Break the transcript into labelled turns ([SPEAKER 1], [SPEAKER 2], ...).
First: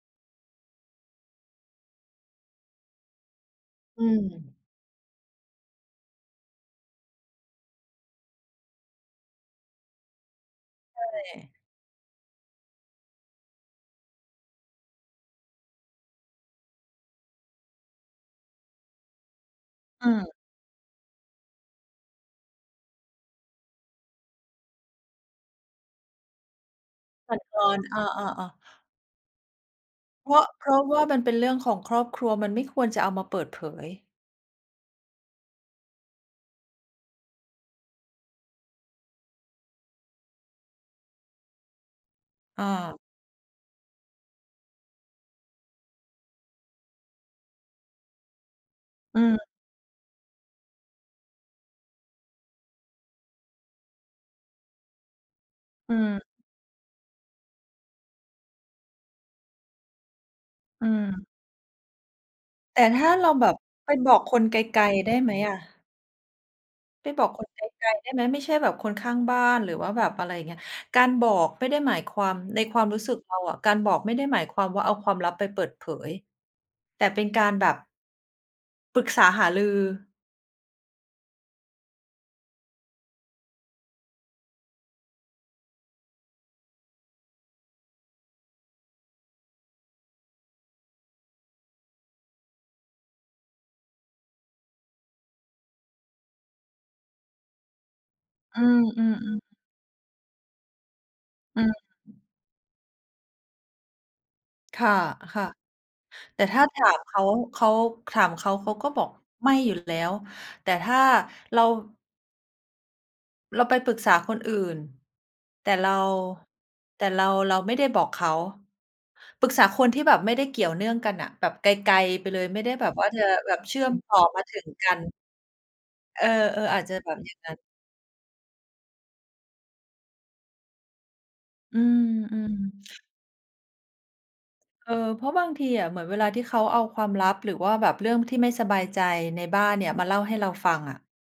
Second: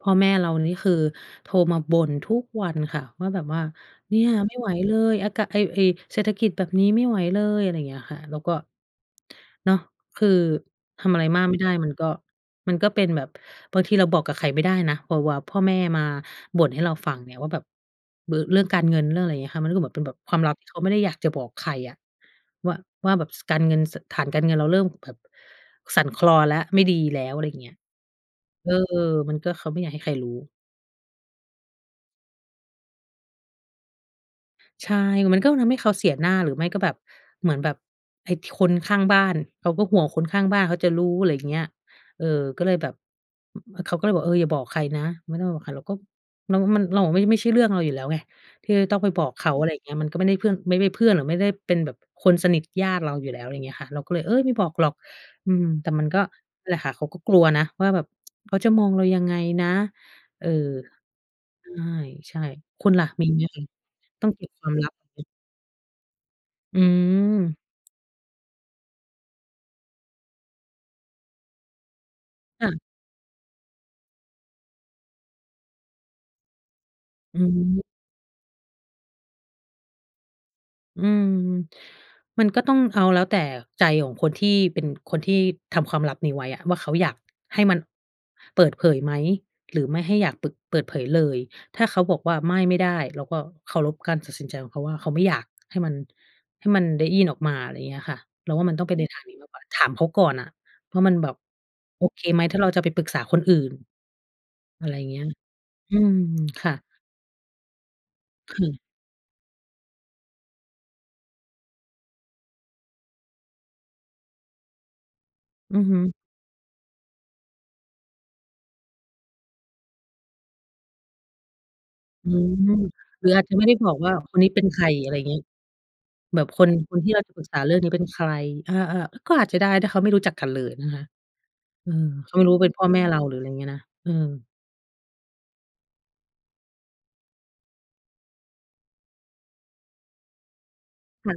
[SPEAKER 1] พ่อแม่เรานี่คือโทรมาบ่นทุกวันค่ะว่าแบบว่า
[SPEAKER 2] อื
[SPEAKER 1] "เนี่
[SPEAKER 2] ม
[SPEAKER 1] ยไม่ไหวเลย อากาศ ไอ้ ไอ้ เศรษฐกิจแบบนี้ไม่ไหวเลย" อะไรอย่างเงี้ยค่ะ แล้วก็ เนาะ คือ
[SPEAKER 2] ใ
[SPEAKER 1] ทำอะไร
[SPEAKER 2] ช
[SPEAKER 1] มาก
[SPEAKER 2] ่
[SPEAKER 1] ไม่ได้มันก็ มันก็เป็นแบบ บางทีเราบอกกับใครไม่ได้นะ วา วา พ่อแม่มาบ่นให้เราฟังเนี่ย ว่าแบบ บ เรื่องการเงิน เรื่องอะไรอย่างเงี้ยค่ะ มันก็คือแบบเป็
[SPEAKER 2] อ
[SPEAKER 1] น
[SPEAKER 2] ื
[SPEAKER 1] แบบ
[SPEAKER 2] ม
[SPEAKER 1] ความลับที่เขาไม่ได้อยากจะบอกใครอะ ว่า ว่าแบบ ส การเงิน ส ฐานการเงินเราเริ่มแบบสั่นคลอนแล้ว ไม่ดีแล้ว
[SPEAKER 2] สั
[SPEAKER 1] อ
[SPEAKER 2] ่
[SPEAKER 1] ะ
[SPEAKER 2] น
[SPEAKER 1] ไรอย
[SPEAKER 2] ค
[SPEAKER 1] ่า
[SPEAKER 2] ล
[SPEAKER 1] งเงี
[SPEAKER 2] อ
[SPEAKER 1] ้ย
[SPEAKER 2] น เออ ๆ ๆ
[SPEAKER 1] เออ มันก็ เขาไม่อยากให้ใครรู
[SPEAKER 2] เ
[SPEAKER 1] ้
[SPEAKER 2] พราะ เพราะว่ามันเป็นเรื่องของครอบครัว มันไม่ควรจะเอามาเปิดเผย
[SPEAKER 1] ใช่ มันก็คงทำให้เขาเสียหน้า หรือว่าไม่ก็แบบ เหมือนแบบไอ้ ท คนข้างบ้าน เขาก็ห่วงคนข้างบ้านเขาจะรู้ อะไรอย่าง เงี้ย เออ ก็เลยแบบ
[SPEAKER 2] เออ
[SPEAKER 1] อ เขาก็เลยบอก "เออ อย่าบอกใครนะ ไม่ต้องบอกใคร" เราก็ เราว่ามัน เราอะ ไม่ ไม่ใช่เรื่องเราอยู่แล้วไง ที่จะต้องไป
[SPEAKER 2] อื
[SPEAKER 1] บอกเข
[SPEAKER 2] ม
[SPEAKER 1] า อะไรอย่างเงี้ย มันก็ไม่ได้เพื่อน ไม่ ไม่เพื่อน หรือไม่ได้เป็นแบบคนสนิท ญาติเราอยู่แล้ว อะไรอย่างนี้อะค่ะ เราก็เลย "เอ๊ย! ไม่บอกหรอก" อืม แต่
[SPEAKER 2] อื
[SPEAKER 1] มันก
[SPEAKER 2] ม
[SPEAKER 1] ็นั่นแหละค่ะ เขาก็กลัวนะ ว่าแบบ "เขาจะมองเรายังไงนะ?" เออ
[SPEAKER 2] อืม
[SPEAKER 1] ใช่
[SPEAKER 2] แ
[SPEAKER 1] ๆ
[SPEAKER 2] ต
[SPEAKER 1] คุ
[SPEAKER 2] ่
[SPEAKER 1] ณ
[SPEAKER 2] ถ
[SPEAKER 1] ล่ะ
[SPEAKER 2] ้า
[SPEAKER 1] ม
[SPEAKER 2] เร
[SPEAKER 1] ี
[SPEAKER 2] า
[SPEAKER 1] ไหม
[SPEAKER 2] แบบ
[SPEAKER 1] คะ
[SPEAKER 2] ไปบอก
[SPEAKER 1] ต้อง
[SPEAKER 2] ค
[SPEAKER 1] เก
[SPEAKER 2] น
[SPEAKER 1] ็บ
[SPEAKER 2] ไก
[SPEAKER 1] ความล
[SPEAKER 2] ล
[SPEAKER 1] ับ
[SPEAKER 2] ๆ ได้
[SPEAKER 1] ไหม?
[SPEAKER 2] ไหมอะ?
[SPEAKER 1] อื
[SPEAKER 2] ไปบอก
[SPEAKER 1] ม
[SPEAKER 2] คนไกล ๆ ได้ไหม ไม่ใช่แบบคนข้างบ้าน หรือว่าแบบอะไรอย่างเงี้ย การบอกไม่ได้หมายความ ใน
[SPEAKER 1] ค่
[SPEAKER 2] ค
[SPEAKER 1] ะ
[SPEAKER 2] วามรู้สึกเราอะ การบอกไม่ได้หมายความว่าเอาความลับไปเปิดเผย แต่เป็น
[SPEAKER 1] อื
[SPEAKER 2] การแบบ
[SPEAKER 1] ม
[SPEAKER 2] ปรึกษาหารือ
[SPEAKER 1] อืม มันก็ต้องเอาแล้วแต่ใจของคนที่เป็น คนที่ทำความลับนี้ไว้อะ ว่าเขาอยากให้มันเปิดเผยไหม หรือไม่ให้อยากปึก เปิดเผยเลย ถ้าเขาบอกว่า "ไม่ ไม่ได้" เราก็เคารพการตัดสินใจของเขาว่า เขาไม่อยากให้มัน ให้มันได้ยินออกมา อะไรอย่างเงี้ยค่ะ เรา
[SPEAKER 2] อื
[SPEAKER 1] ว่ามันต้องไปในท
[SPEAKER 2] ม
[SPEAKER 1] างนี้
[SPEAKER 2] ๆ ๆ
[SPEAKER 1] มากกว่า ถามเขาก่อนน่ะว่ามันแบบ
[SPEAKER 2] อื
[SPEAKER 1] โอ
[SPEAKER 2] ม
[SPEAKER 1] เคไหม ถ้าเราจะไปปรึกษาคนอื่น
[SPEAKER 2] ค
[SPEAKER 1] อะ
[SPEAKER 2] ่
[SPEAKER 1] ไ
[SPEAKER 2] ะ
[SPEAKER 1] รอย่างเงี้ย อืม
[SPEAKER 2] ๆ แต่ถ้
[SPEAKER 1] ค
[SPEAKER 2] า
[SPEAKER 1] ่ะ
[SPEAKER 2] ถามเขา เขา ถามเขา
[SPEAKER 1] ค
[SPEAKER 2] เ
[SPEAKER 1] ่
[SPEAKER 2] ขา
[SPEAKER 1] ะ
[SPEAKER 2] ก็บอกไม่อยู่แล้ว แต่ถ้าเรา เราไปปรึกษาคนอื่น แต่
[SPEAKER 1] อื
[SPEAKER 2] เ
[SPEAKER 1] อ
[SPEAKER 2] รา
[SPEAKER 1] ฮึ
[SPEAKER 2] แต่เรา เราไม่ได้บอกเขา ปรึกษาคนที่แบบไม่ได้เกี่ยวเนื่องกันน่ะ แบบไกล ๆ ไป
[SPEAKER 1] อื
[SPEAKER 2] เลย
[SPEAKER 1] ม
[SPEAKER 2] ไม่ได้แบบว่าจ
[SPEAKER 1] ห
[SPEAKER 2] ะ
[SPEAKER 1] รืออาจ
[SPEAKER 2] แ
[SPEAKER 1] จ
[SPEAKER 2] บ
[SPEAKER 1] ะไ
[SPEAKER 2] บ
[SPEAKER 1] ม่ได
[SPEAKER 2] เช
[SPEAKER 1] ้
[SPEAKER 2] ื่
[SPEAKER 1] บ
[SPEAKER 2] อ
[SPEAKER 1] อ
[SPEAKER 2] ม
[SPEAKER 1] กว
[SPEAKER 2] ต
[SPEAKER 1] ่า
[SPEAKER 2] ่อ
[SPEAKER 1] ค
[SPEAKER 2] ม
[SPEAKER 1] น
[SPEAKER 2] า
[SPEAKER 1] นี้
[SPEAKER 2] ถ
[SPEAKER 1] เ
[SPEAKER 2] ึ
[SPEAKER 1] ป็น
[SPEAKER 2] ง
[SPEAKER 1] ใค
[SPEAKER 2] ก
[SPEAKER 1] ร
[SPEAKER 2] ัน
[SPEAKER 1] อะไรอย่างงี้
[SPEAKER 2] เออ
[SPEAKER 1] แบบคน
[SPEAKER 2] ๆ อาจ
[SPEAKER 1] ค
[SPEAKER 2] จะ
[SPEAKER 1] นท
[SPEAKER 2] แ
[SPEAKER 1] ี
[SPEAKER 2] บ
[SPEAKER 1] ่เ
[SPEAKER 2] บ
[SPEAKER 1] รา
[SPEAKER 2] อ
[SPEAKER 1] จ
[SPEAKER 2] ย
[SPEAKER 1] ะ
[SPEAKER 2] ่า
[SPEAKER 1] ป
[SPEAKER 2] ง
[SPEAKER 1] รึก
[SPEAKER 2] นั้
[SPEAKER 1] ษ
[SPEAKER 2] น
[SPEAKER 1] าเรื่องนี้เป็นใคร เออ ๆ ก็อาจจะได้ ถ้าเขาไม่รู้จักกันเลยนะคะ
[SPEAKER 2] อื
[SPEAKER 1] เออ เขาไม่รู้
[SPEAKER 2] ม
[SPEAKER 1] เป็นพ่อ
[SPEAKER 2] ๆ
[SPEAKER 1] แม่เรา หรืออะไรอย่างเงี้ยนะ เออ
[SPEAKER 2] เออ เพราะบางทีอะ เหมือนเวลาที่เขาเอาความลับ หรือว่าแบบเรื่องที่ไม่สบายใจในบ้านเนี่ย มาเล่าให้เราฟังอะ
[SPEAKER 1] มัน